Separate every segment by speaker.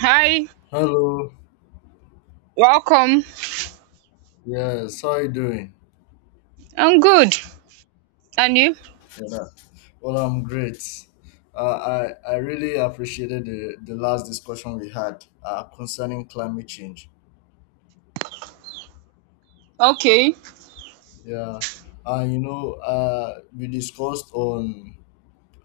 Speaker 1: Hi,
Speaker 2: Hello.
Speaker 1: welcome.
Speaker 2: Yes. How are you doing?
Speaker 1: I'm good. And you?
Speaker 2: Yeah. Well, I'm great. I really appreciated the last discussion we had, concerning climate change.
Speaker 1: Okay.
Speaker 2: Yeah. We discussed on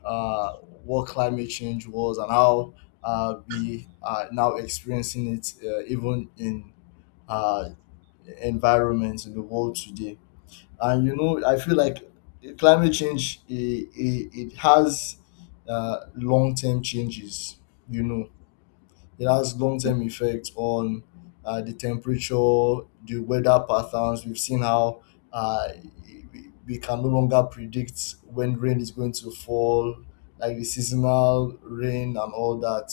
Speaker 2: uh, what climate change was and how, we are now experiencing it, even in uh, environments in the world today. And I feel like climate change it has long-term changes, you know it has long-term effects on the temperature, the weather patterns. We've seen how, uh, we can no longer predict when rain is going to fall, like the seasonal rain and all that,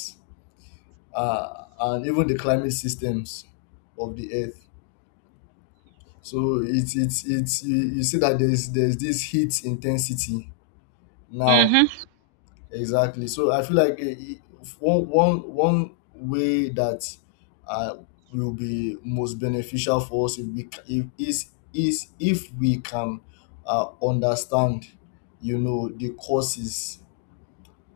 Speaker 2: and even the climate systems of the earth. So it's you see that there's this heat intensity now.
Speaker 1: Mm-hmm.
Speaker 2: Exactly. So I feel like one way that uh, will be most beneficial for us, if we ca- if is is if we can understand, the causes,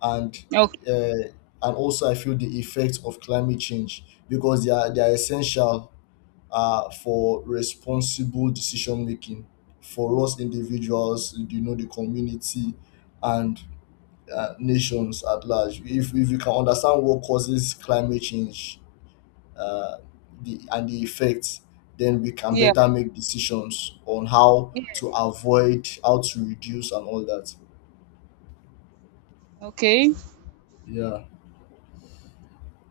Speaker 2: and
Speaker 1: Okay.
Speaker 2: uh, and also I feel the effects of climate change, because they are essential for responsible decision making, for us individuals, you know, the community, and nations at large. If you can understand what causes climate change, uh, and the effects, then we can
Speaker 1: Yeah.
Speaker 2: better make decisions on how
Speaker 1: Yeah.
Speaker 2: to avoid, how to reduce, and all that.
Speaker 1: Okay.
Speaker 2: Yeah.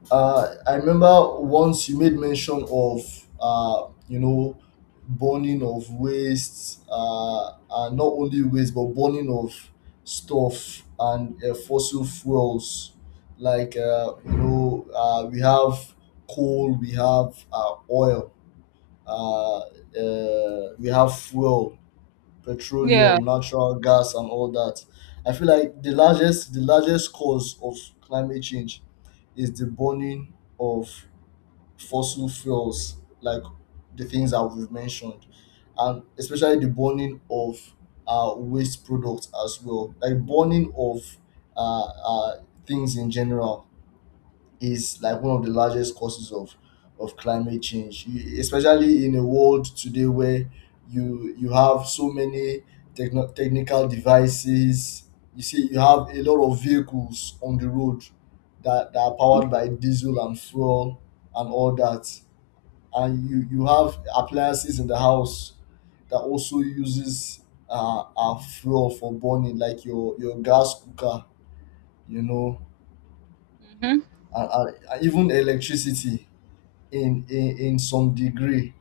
Speaker 2: I remember once you made mention of, burning of waste, and not only waste but burning of stuff and, fossil fuels. Like, we have coal, we have oil, we have fuel,
Speaker 1: Yeah.
Speaker 2: petroleum, natural gas, and all that. I feel like the largest cause of climate change is the burning of fossil fuels, like the things that we've mentioned, and especially the burning of waste products as well, like burning of uh, uh, things in general, is like one of the largest causes of climate change, you, especially in a world today where you have so many technical devices. You see, you have a lot of vehicles on the road that are powered by diesel and fuel and all that. And you have appliances in the house that also uses our fuel for burning, like your gas cooker you know
Speaker 1: Mm-hmm.
Speaker 2: and even electricity in some degree,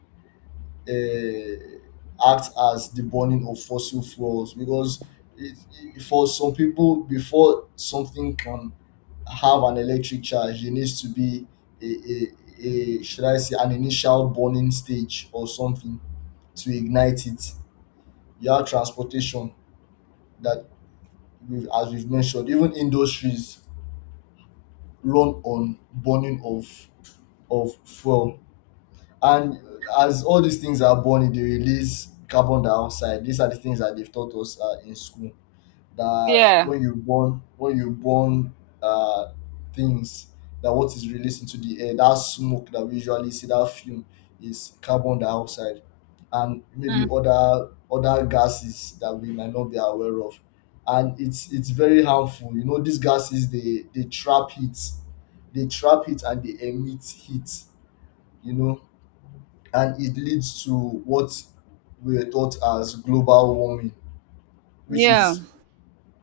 Speaker 2: act as the burning of fossil fuels, because it, for some people, before something can have an electric charge, it needs to be a, a, a, should I say, an initial burning stage or something to ignite it. You have transportation that we've mentioned. Even industries run on burning of fuel. And as all these things are born, they release carbon dioxide. These are the things that they've taught us, in school. That
Speaker 1: Yeah.
Speaker 2: when you burn, uh, things, that what is released into the air, that smoke that we usually see, that fume, is carbon dioxide, and maybe
Speaker 1: Mm.
Speaker 2: other gases that we might not be aware of. And it's very harmful. You know, these gases, they trap heat, they trap heat and they emit heat. You know, and it leads to what we are taught as global warming. which
Speaker 1: Yeah.
Speaker 2: is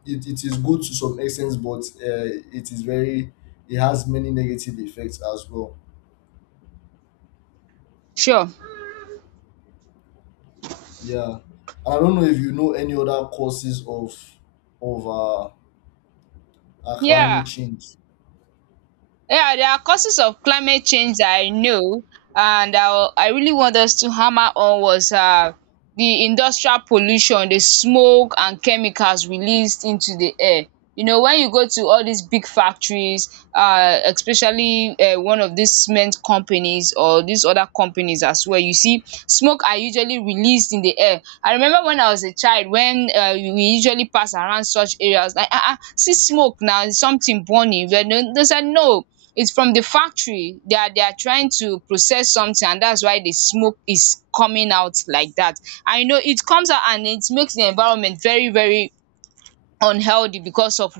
Speaker 2: it, it is good to some extent, but it is very it has many negative effects as well.
Speaker 1: Sure.
Speaker 2: Yeah, and I don't know if you know any other causes of of uh, climate
Speaker 1: Yeah.
Speaker 2: change.
Speaker 1: Yeah, there are causes of climate change that I know, and I really want us to hammer on was the industrial pollution, the smoke and chemicals released into the air. You know, when you go to all these big factories, especially one of these cement companies or these other companies as well, you see smoke are usually released in the air. I remember when I was a child, when we usually pass around such areas, like, see smoke now, it's something burning. But no- They said, no, it's from the factory. They are trying to process something, and that's why the smoke is coming out like that. I know it comes out, and it makes the environment very, very unhealthy because of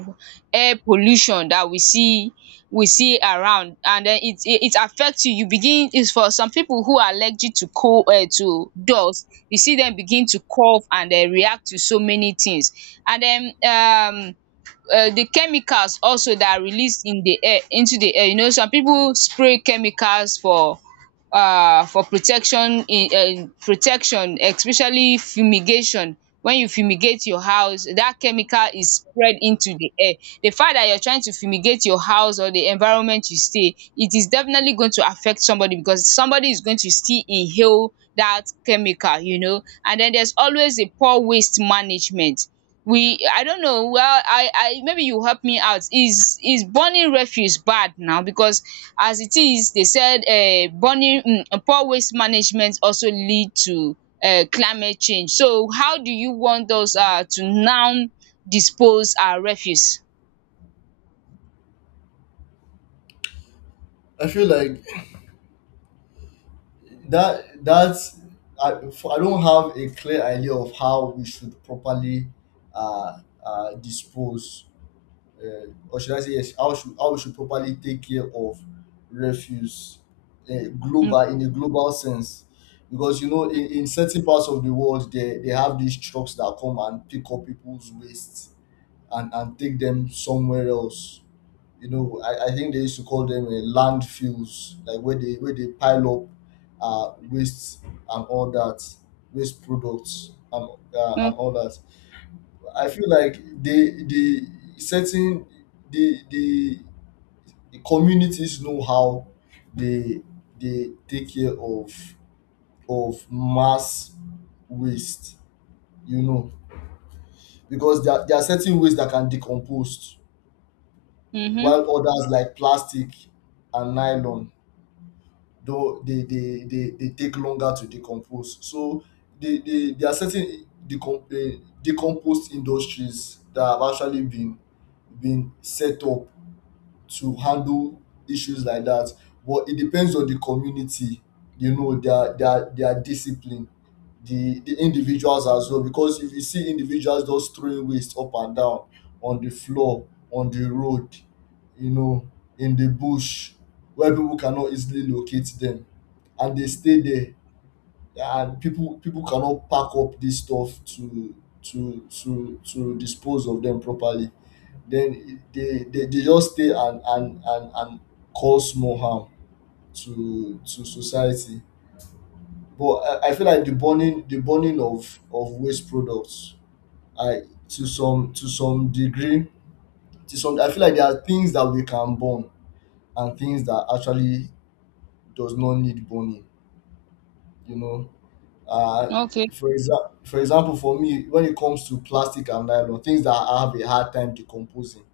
Speaker 1: air pollution that we see around. And then it affects you. You begin, is for some people who are allergic to cold, to dust, you see them begin to cough and react to so many things. And then, um the chemicals also that are released in the air, into the air, you know, some people spray chemicals for, for protection in, protection, especially fumigation. When you fumigate your house, that chemical is spread into the air. The fact that you're trying to fumigate your house or the environment you stay, it is definitely going to affect somebody, because somebody is going to still inhale that chemical. And then there's always a poor waste management. We I don't know, well, I maybe you help me out, is burning refuse bad now? Because as it is, they said, burning, poor waste management, also lead to climate change. So how do you want us to now dispose our refuse?
Speaker 2: I feel like that that's I, f- I don't have a clear idea of how we should properly uh, dispose, or should I say, yes, how we should properly take care of refuse,
Speaker 1: um
Speaker 2: global in a global sense. Because, in certain parts of the world, they have these trucks that come and pick up people's waste, and take them somewhere else. You know, I think they used to call them landfills, like where they pile up waste and all that, waste products and
Speaker 1: um
Speaker 2: all that. I feel like the the certain the the the communities know how they they take care of mass waste, you know, because there are certain waste that can decompose,
Speaker 1: mhm.
Speaker 2: while others, like plastic and nylon, though they take longer to decompose. So there are certain decomposed industries that have actually been set up to handle issues like that. But it depends on the community, you know, their discipline, the individuals as well. Because if you see individuals just throwing waste up and down on the floor, on the road, you know, in the bush, where people cannot easily locate them, and they stay there, and people cannot pack up this stuff to dispose of them properly. Then they just stay, and cause more harm to society. But I feel like the burning of waste products, I to some degree to some I feel like there are things that we can burn and things that actually does not need burning, you know. Uh,
Speaker 1: Okay.
Speaker 2: for example, for me, when it comes to plastic and nylon, things that I have a hard time decomposing,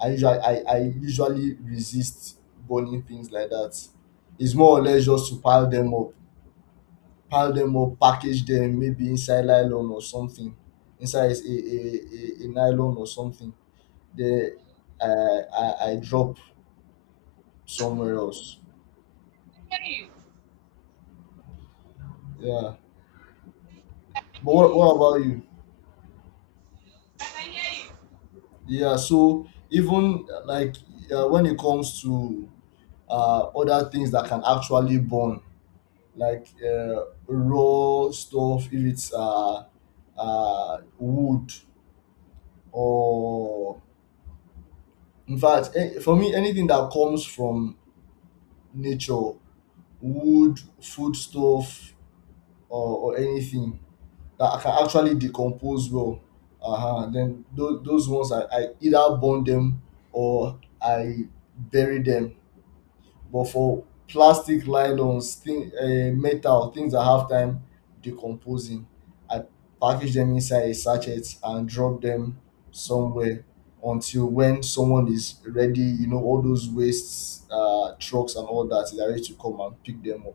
Speaker 2: I usually resist burning things like that. It's more or less just to pile them up, package them maybe inside nylon or something, inside a nylon or something. Then I drop somewhere else. Yeah. But what about you? Yeah. So even, like, when it comes to other things that can actually burn, like, raw stuff, if it's wood, or, in fact, for me, anything that comes from nature, wood, food stuff, or anything that I can actually decompose well. Uh-huh. Then those ones, I either burn them or I bury them. But for plastic, nylons thing, metal, things that have time decomposing, I package them inside a sachet and drop them somewhere, until when someone is ready, you know, all those waste trucks and all that is ready to come and pick them up.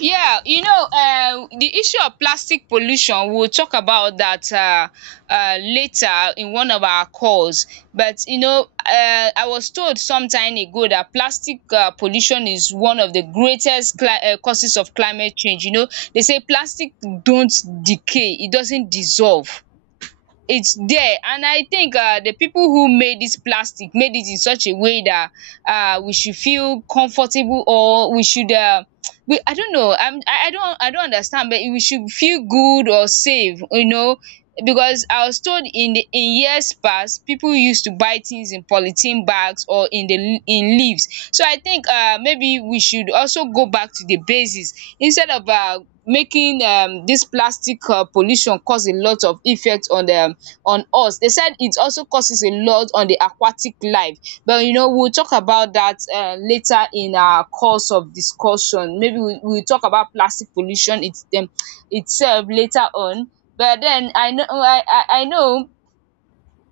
Speaker 1: Yeah, you know, the issue of plastic pollution, we'll talk about that later in one of our calls. But, you know, I was told some time ago that plastic pollution is one of the greatest causes of climate change. You know, they say plastic don't decay, it doesn't dissolve, it's there. And I think, the people who made this plastic made it in such a way that, we should feel comfortable, or we should, we I don't know, I don't understand, but we should feel good or safe, you know. Because I was told in the, in years past, people used to buy things in polythene bags or in the, in leaves. So I think, maybe we should also go back to the basis, instead of making this plastic pollution cause a lot of effect on them, on us. They said it also causes a lot on the aquatic life. But you know, we'll talk about that later, in our course of discussion. Maybe we'll talk about plastic pollution, itself, later on. But then, I know,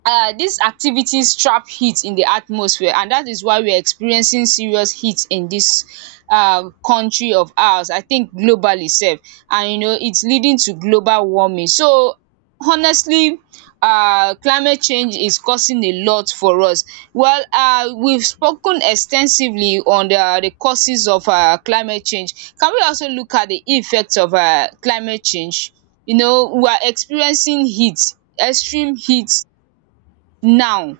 Speaker 1: these activities trap heat in the atmosphere, and that is why we are experiencing serious heat in this, country of ours, I think globally sef. And you know, its leading to global warming. So honestly, climate change is causing a lot for us. Well, we've spoken extensively on, the causes of, climate change. Can we also look at the effects of, climate change? You know, we are experiencing heat, extreme heat, now.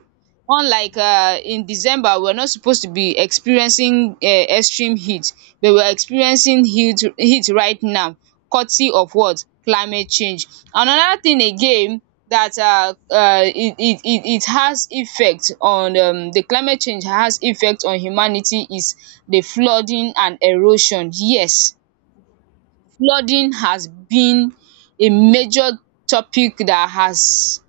Speaker 1: Unlike, in December, we're not supposed to be experiencing, extreme heat, but we're experiencing heat right now, courtesy of what? Climate change. Another thing again, that, it has effect on, the climate change has effect on humanity, is the flooding and erosion, yes. Flooding has been a major topic that has,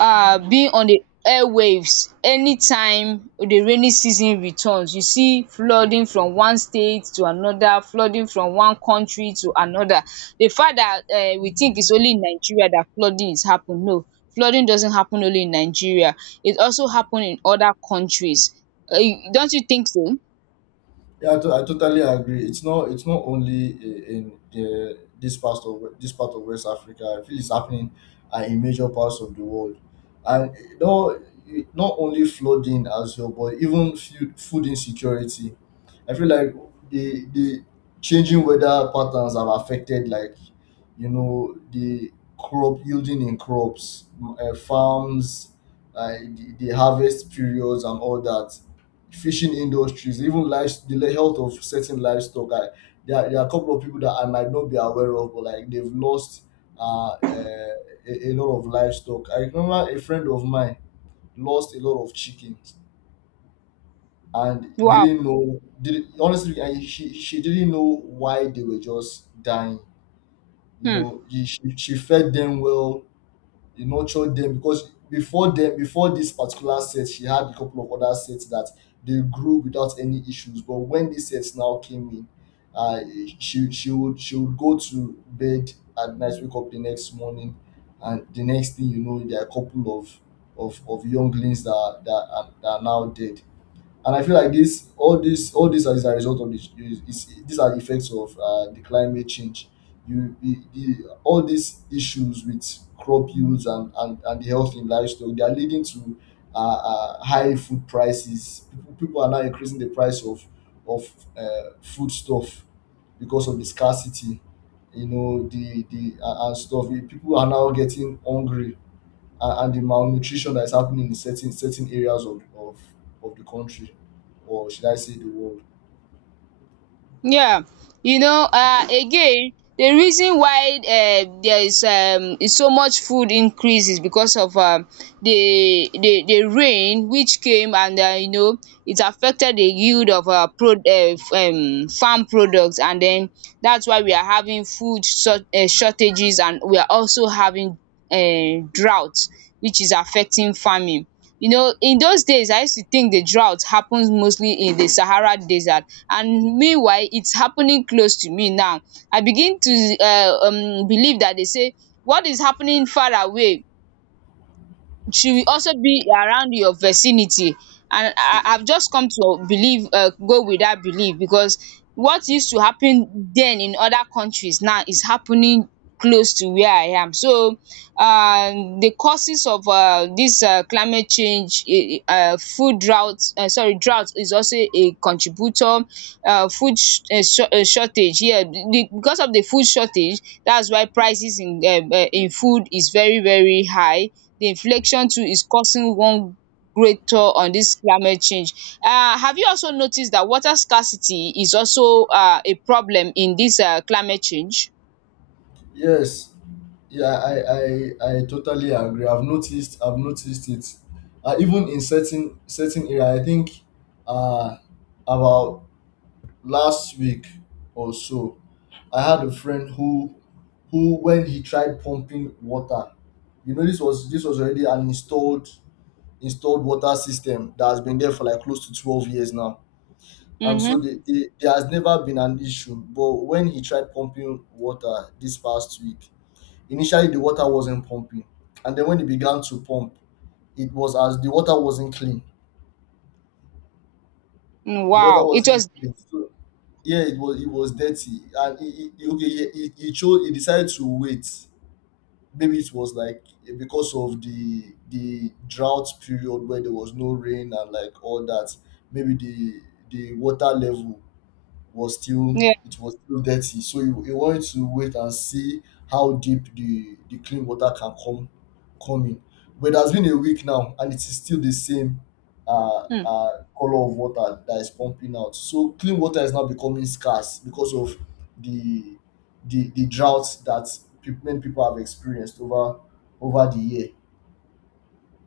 Speaker 1: being on the airwaves anytime the rainy season returns. You see flooding from one state to another, flooding from one country to another. The fact that, we think it's only in Nigeria that flooding is happen, no. Flooding doesn't happen only in Nigeria. It also happen in other countries. um Don't you think so?
Speaker 2: Yeah, I totally agree. It's not only, in the this part of, this part of West Africa. I feel it's happening, in major parts of the world, and, you know, not only flooding as well, but even food insecurity. I feel like the changing weather patterns have affected, like, you know, the crop yielding in crops, farms, like the harvest periods and all that. Fishing industries, even life, the health of certain livestock. There are a couple of people that I might not be aware of, but, like, they've lost uh, uh, a lot of livestock. I remember a friend of mine lost a lot of chickens and
Speaker 1: Wow!
Speaker 2: didn't know, did honestly, and she didn't know why they were just dying. You
Speaker 1: Hmm.
Speaker 2: know, she fed them well, he nurtured them, because before them, before this particular set, she had a couple of other sets that they grew without any issues. But when this set now came in, uh, she would go to bed at night, wake up the next morning, and the next thing you know, there are a couple of of younglings that are now dead. And I feel like this, all this, all this is a result of this. These are the effects of the climate change. You, the, the, all these issues with crop yields and, the health in livestock, they are leading to high food prices. People are now increasing the price of of uh, foodstuff because of the scarcity, you know, the and stuff. People are now getting hungry, and the malnutrition that is happening in certain areas of, of the country, or should I say the world.
Speaker 1: Yeah, you know, again, the reason why, there is so much food increase is because of, the rain which came, and, you know, it affected the yield of our pro farm products. And then that's why we are having food shortages, and we are also having, drought, which is affecting farming. You know, in those days I used to think the drought happens mostly in the Sahara Desert, and meanwhile its happening close to me now. I begin to, believe that, they say, what is happening far away, she will also be around your vicinity. And I've just come to believe, go with that belief, because what used to happen then in other countries now is happening close to where I am. So, the causes of, dis, climate change, food drought, sorry, drought is also a contributor, food, shortage, yeah, because of the food shortage, that's why prices in, in food is very, very high. The inflation too is causing one great toll on this climate change. Have you also noticed that water scarcity is also, a problem in this, climate change?
Speaker 2: Yes, yeah, I totally agree. I've noticed it even in certain area. I think, uh about last week or so, I had a friend who when he tried pumping water, you know, this was already an installed water system that has been there for like close to 12 years now. And so,
Speaker 1: Mm-hmm.
Speaker 2: there has never been an issue. But when he tried pumping water this past week, initially the water wasn't pumping, and then when he began to pump, it was as the water wasn't clean.
Speaker 1: Mm,
Speaker 2: The water
Speaker 1: wow. It
Speaker 2: wasn't
Speaker 1: was.
Speaker 2: clean. So, yeah, it was dirty, and okay, he decided to wait. Maybe it was like because of the drought period where there was no rain and like all that. Maybe the water level was still
Speaker 1: Yeah.
Speaker 2: it was still dirty. So you wanted to wait and see how deep the clean water can come in. But it has been a week now and it is still the same
Speaker 1: Mm.
Speaker 2: color of water that is pumping out. So clean water is now becoming scarce because of the the drought that many people have experienced over the year.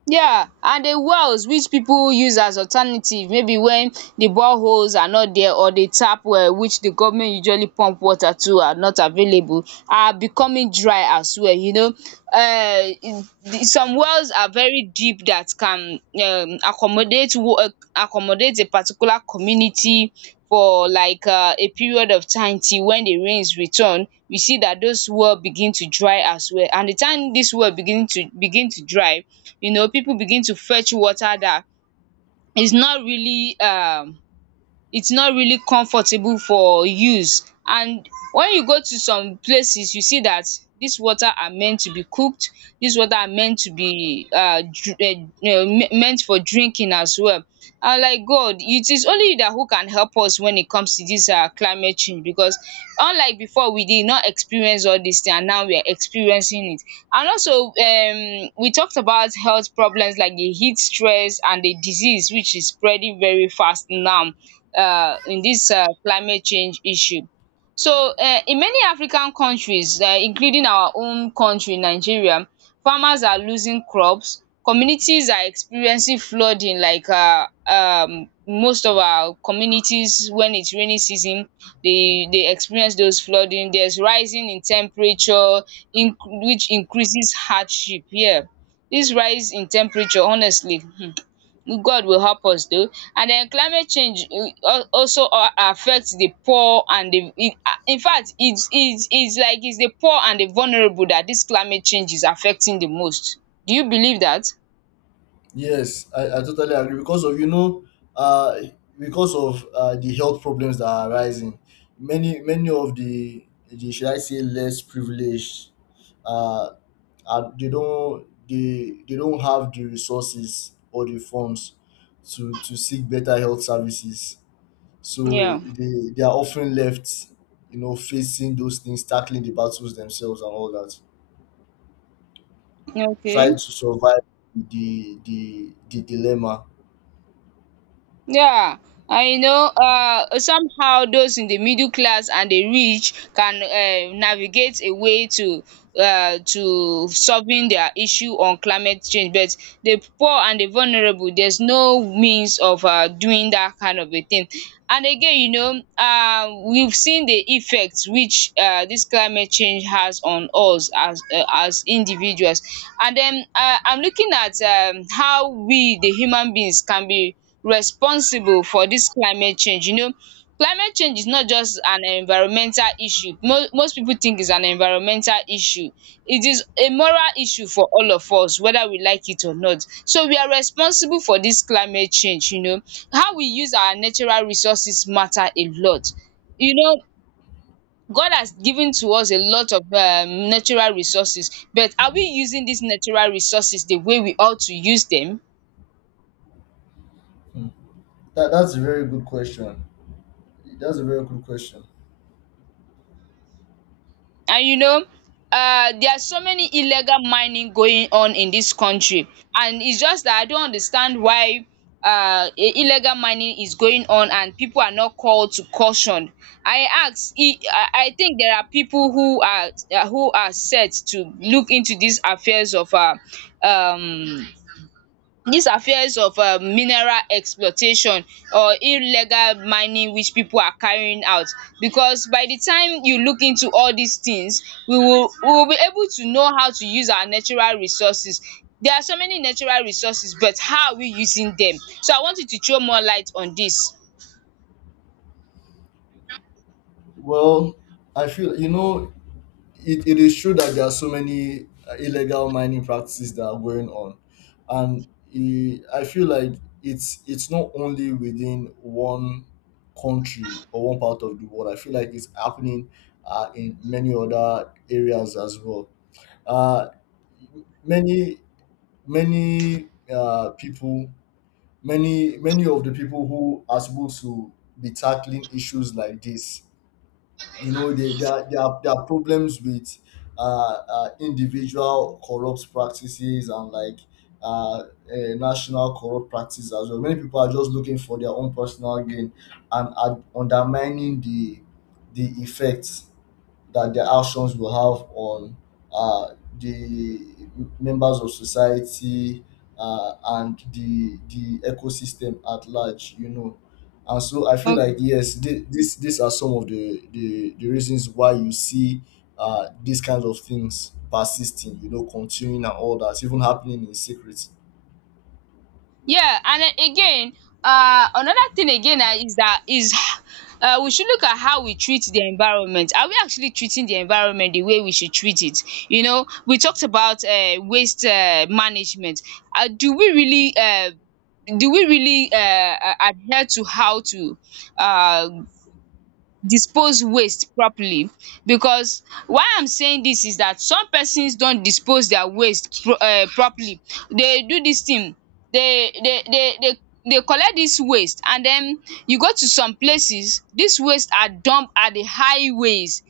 Speaker 1: Yeah, and the wells which people use as alternative, maybe when the boreholes are not there, or the tap well which the government usually pump water to are not available, are becoming dry as well, you know. um Some wells are very deep that can, accommodate a particular community for like, a period of time till when the rains return. We see that those well begin to dry as well, and the time this well begin to dry, you know, people begin to fetch water that is not really, it's not really comfortable for use. And when you go to some places, you see that this water are meant to be cooked, this water are meant to be, meant for drinking as well. And like, God, it is only you that, who can help us when it comes to this, climate change, because unlike before, we did not experience all this thing, and now we are experiencing it. And also, we talked about health problems like the heat stress and the disease, which is spreading very fast now, in this, climate change issue. So, in many African countries, including our own country Nigeria, farmers are losing crops, communities are experiencing flooding, like most of our communities, when its rainy season, they experience those flooding. There's rising in temperature in, which increases hardship, yeah. This rise in temperature, honestly, God will help us do. And then climate change, also affect the poor and the, in fact, it's like it's the poor and the vulnerable that dis climate change is affecting the most. Do you believe that?
Speaker 2: Yes, I totally agree because of uh, because of the health problems that are arising, many of the, should I say, less privileged, uh, are, they don't have the resources or the funds to seek better health services, so
Speaker 1: Yeah.
Speaker 2: they are often left, you know, facing those things, tackling the battles themselves and all that, trying
Speaker 1: Okay.
Speaker 2: to survive the dilemma.
Speaker 1: Yeah, I know, somehow those in the middle class and the rich can, navigate a way to, to solving their issue on climate change. But the poor and the vulnerable, there's no means of, doing that kind of a thing. And again, you know, we've seen the effects which, this climate change has on us as, as individuals. And then, I'm looking at, how we, the human beings, can be responsible for dis climate change. You know, climate change is not just an environmental issue. Mo Most pipu think it's an environmental issue. It is a moral issue for all of us, whether we like it or not. So, we are responsible for dis climate change, you know. How we use our natural resources matter a lot. You know, God has given to us a lot of, natural resources, but are we using dis natural resources the way we ought to use dem?
Speaker 2: Hmm. That's a very good question. That's a very good question.
Speaker 1: And you know, there are so many illegal mining going on in this country. And it's just that I don't understand why, illegal mining is going on and people are not called to caution. I ask, I think there are people who are set to look into these affairs of um, These are fears of mineral exploitation or illegal mining which people are carrying out, because by the time you look into all these things we will be able to know how to use our natural resources. There are so many natural resources, but how are we using them? So I want you to throw more light on this.
Speaker 2: Well, I feel, you know, it is true that there are so many illegal mining practices that are going on, and I feel like it's not only within one country or one part of the world. I feel like it's happening in many other areas as well. Uh, many many uh, people many of the people who are supposed to be tackling issues like this, you know, they there are there are there are problems with individual corrupt practices, and like uh, uh national corrupt practices as well. Many people are just looking for their own personal gain and are undermining the effects that their actions will have on uh, the members of society, and the ecosystem at large, you know. And so I feel like, yes, thi- this these are some of the reasons why you see these kinds of things persisting, you know, continuing and all that, even happening in secret.
Speaker 1: Yeah, and then again, another thing again is that is we should look at how we treat the environment. Are we actually treating the environment the way we should treat it? You know, we talked about waste management. Uh, do we really uh, do we really adhere to how to uh, dispose waste properly, because why I'm saying dis is dat some persons don dispose their waste properly. They do dis thing, they they collect dis waste and den you go to some places dis waste are dump at the highways,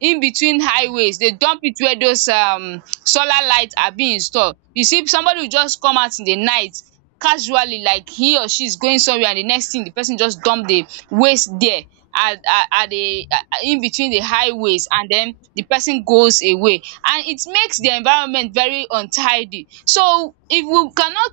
Speaker 1: in between highways dey dump it where those solar light are being installed. You see somebody will just come out in the night casually like he or she is going somewhere, and the next thing, the person just dump the waste there at at the in between the highways, and den the person goes away and it makes the environment very untidy. So if we cannot,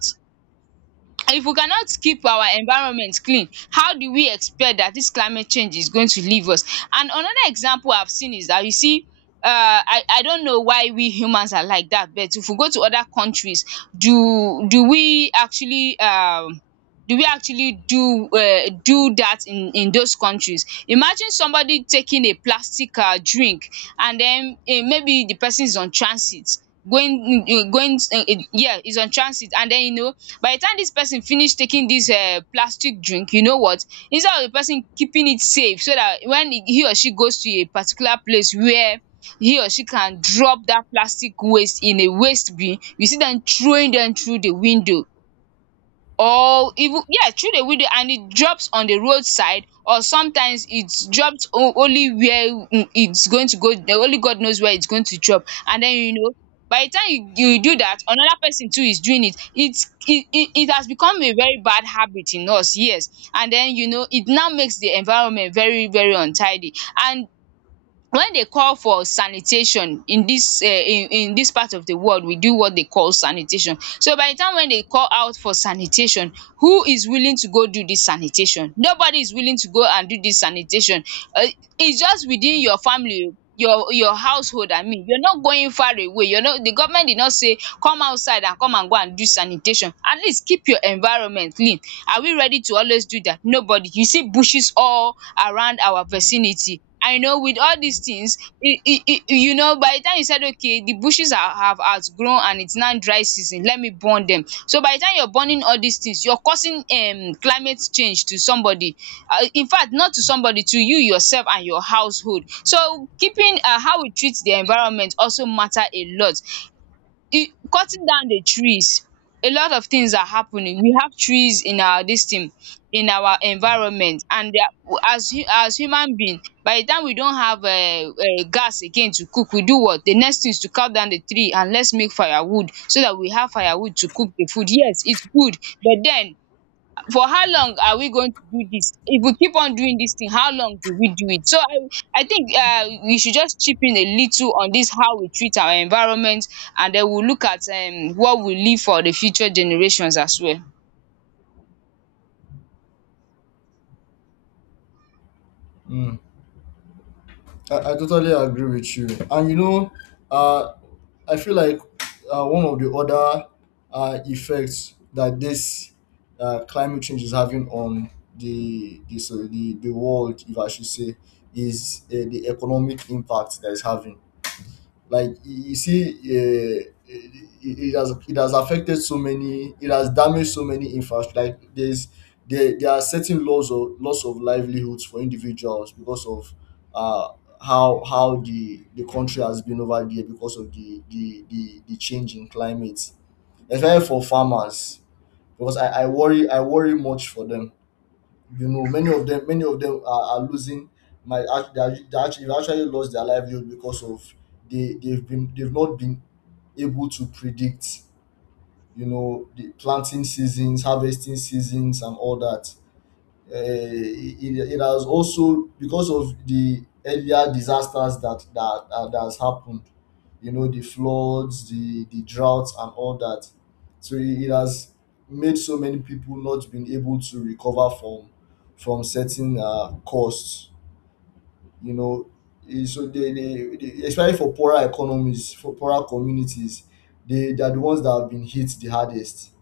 Speaker 1: if we cannot keep our environment clean, how do we expect that this climate change is going to leave us? And another example I've seen is that you see um I don't know why we humans are like that, but if we go to other countries, do do we actually um do we actually do do that in those countries. Imagine somebody taking a plastic drink and then maybe the person is on transit, going going yeah, is on transit, and then you know, by the time this person finish taking this plastic drink, you know what, instead of the person keeping it safe so that when he or she goes to a particular place where he or she can drop that plastic waste in a waste bin, you see them throwing them through the window, or even, yes, through the window, and it drops on the roadside, or sometimes it's dropped only where it's going to go. The only God knows where it's going to drop. And then, you know, by the time you do that, another person too is doing it. It's it it it has become a very bad habit in us, yes. And then, you know, it now makes the environment very, very untidy. And wen dey call for sanitation in dis part of the world, we do what dey call sanitation. So by the time wen dey call out for sanitation, who is willing to go do dis sanitation? Nobody is willing to go and do dis sanitation. um It's just within your family, oh, your household, I mean. You're not going far away. You're not, the government did not say come outside and come and go and do sanitation. At least keep your environment clean. Are we ready to always do that? Nobody. You see bushes all around our vicinity. I know with all these things you know, by the time you said, okay, the bushes are, have outgrown and it's now dry season, let me burn them. So by the time you're burning all these things, you're causing climate change to somebody, in fact, not to somebody, to you yourself and your household. So keeping, how we treat the environment also matter a lot. E cutting down the trees, a lot of things are happening. We have trees in our this thing, in our environment, and they are, as as human being, by the time we don't have gas again to cook, we do what, the next thing is to cut down the tree, and let's make firewood so that we have firewood to cook the food. Yes, it's good, but then, for how long are we going to do this? If we keep on doing this thing, how long do we do it? So I think we should just chip in a little on this, how we treat our environment, and then we'll look at what we leave for the future generations as well.
Speaker 2: Mm. I totally agree with you. And you know, uh, I feel like one of the other effects that this climate change is having on the the world, if I should say, is the economic impact that it's having. Like, you see it has affected so many, it has damaged so many infrastructure. Like, there are certain laws of loss of livelihoods for individuals because of uh how the country has been over there because of the change in climate, especially for farmers, because I worry much for them. You know, many of them are losing. My act- they are- they actually they actually lost their livelihood because of, they've not been able to predict, you know, the planting seasons, harvesting seasons and all that. It has also, because of the earlier disasters that that has happened, you know, the floods, the droughts and all that. So it has made so many people not been able to recover from certain costs, you know. So they, especially for poorer economies, for poorer communities, they are the ones that have been hit the hardest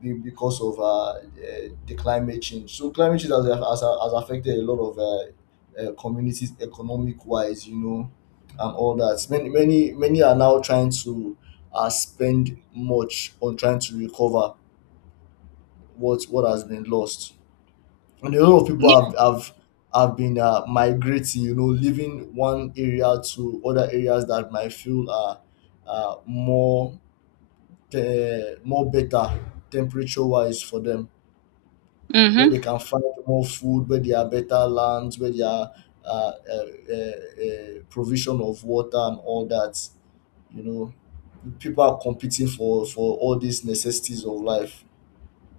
Speaker 2: because of the climate change. So climate change has affected a lot of communities economic wise, you know, and all that. Many many are now trying to spend much on trying to recover what has been lost, and a lot of people
Speaker 1: Yeah.
Speaker 2: have have been migrating, you know, leaving one area to other areas that might feel more more better temperature wise for them, where
Speaker 1: Mm-hmm.
Speaker 2: they can find more food, where there are better lands, where there are uh, uh, provision of water and all that. You know, people are competing for all these necessities of life.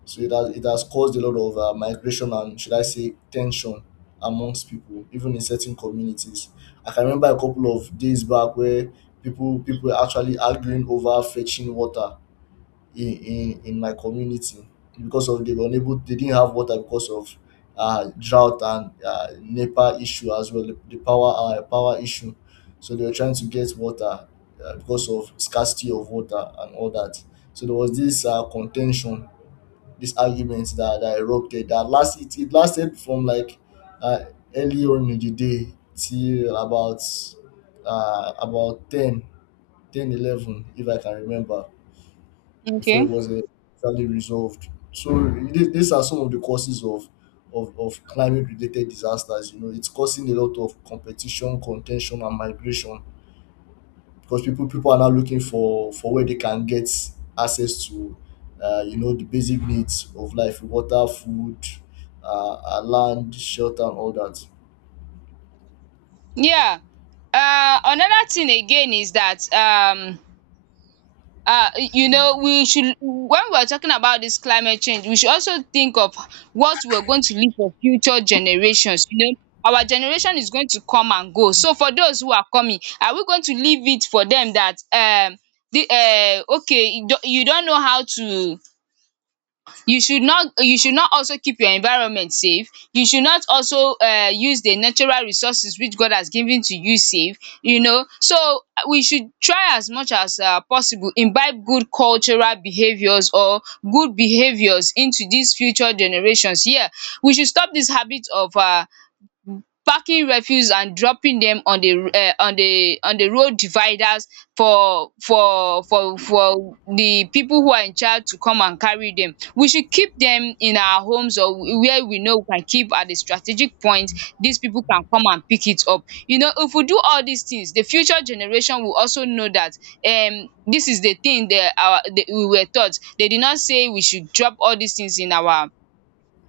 Speaker 2: So it has caused a lot of migration and, should I say, tension amongst people, even in certain communities. I can remember a couple of days back where people were actually arguing over fetching water in my community because of, they were unable, they didn't have water because of drought and NEPA issue as well, the power power issue. So they were trying to get water, because of scarcity of water and all that. So there was this contention, this argument that erupted, that last it, it lasted from like uh, early on in the day till about 10, 10, 11, if I can remember, before it
Speaker 1: Okay.
Speaker 2: was exactly resolved. So these are some of the causes of of climate related disasters. You know, it's causing a lot of competition, contention, and migration, because people are now looking for where they can get access to, you know, the basic needs of life: water, food, land, shelter, and all that.
Speaker 1: Yeah. Another thing again is that you know, we should, when we're talking about this climate change, we should also think of what we're going to leave for future generations. You know, our generation is going to come and go, so for those who are coming, are we going to leave it for them that, the uh, okay, you don't, know how to, you should not, you should not also keep your environment safe. You should not also use the natural resources which God has given to you safe, you know. So we should try as much as possible, imbibe good cultural behaviours or good behaviours into these future generations. Yeah, we should stop this habit of packing refuse and dropping them on the road dividers for the people who are in charge to come and carry them. We should keep them in our homes or where we know we can keep at a strategic point, these people can come and pick it up. You know, if we do all these things, the future generation will also know that this is the thing they, our, that we were taught. They did not say we should drop all these things in our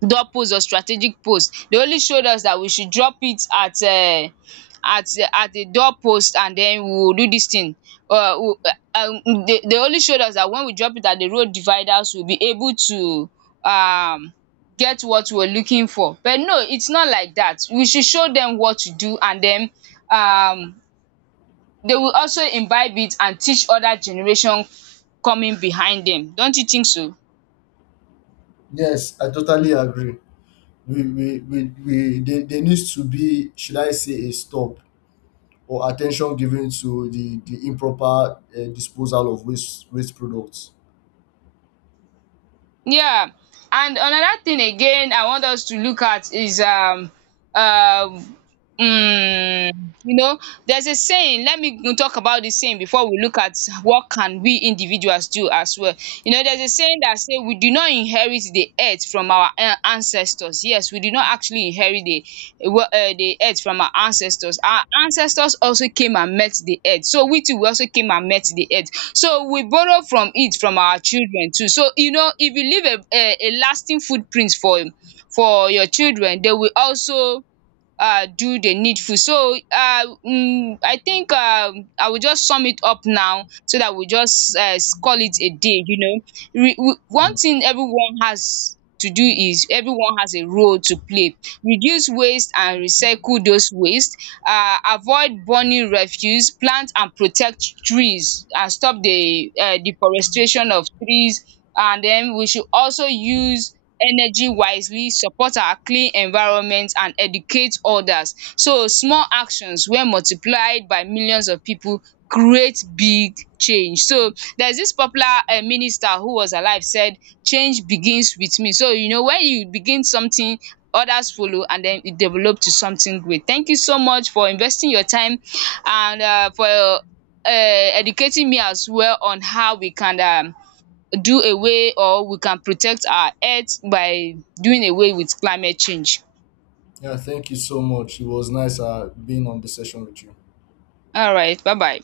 Speaker 1: dot post or strategic post. They only showed us that we should drop it at at at a door post, and then we will do this thing. Uh, we, they only showed us that when we drop it at the road dividers we will be able to um get what we were looking for. But no, it's not like that. We should show them what to do, and then um they will also imbibe it and teach other generation coming behind them. Don't you think so?
Speaker 2: Yes, I totally agree. We there, there needs to be, should I say, a stop or attention given to the improper disposal of waste products.
Speaker 1: Yeah, and another thing again I want us to look at is um mm, you know, there's a saying. Let me go talk about this saying before we look at what can we individuals do as well. You know, there's a saying that say we do not inherit the earth from our ancestors. Yes, we do not actually inherit the earth from our ancestors. Our ancestors also came and met the earth. So we too, we also came and met the earth. So we borrow from it from our children too. So you know, if you leave a lasting footprint for your children, they will also do the needful. So I think I will just sum it up now so that we just call it a day, you know. One
Speaker 2: Mm.
Speaker 1: thing everyone has to do is everyone has a role to play. Reduce waste and recycle those waste, avoid burning refuse, plant and protect trees, and stop the deforestation of trees. And then we should also use energy wisely, support our clean environment, and educate others. So small actions, when multiplied by millions of people, create big change. So there's this popular minister who was alive said, change begins with me. So you know, when you begin something, others follow, and then it develop to something great. Thank you so much for investing your time and for educating me as well on how we can do away, or we can protect our earth by doing away with climate change.
Speaker 2: Yeah, thank you so much. It was nice being on the session with you.
Speaker 1: Alright, bye bye.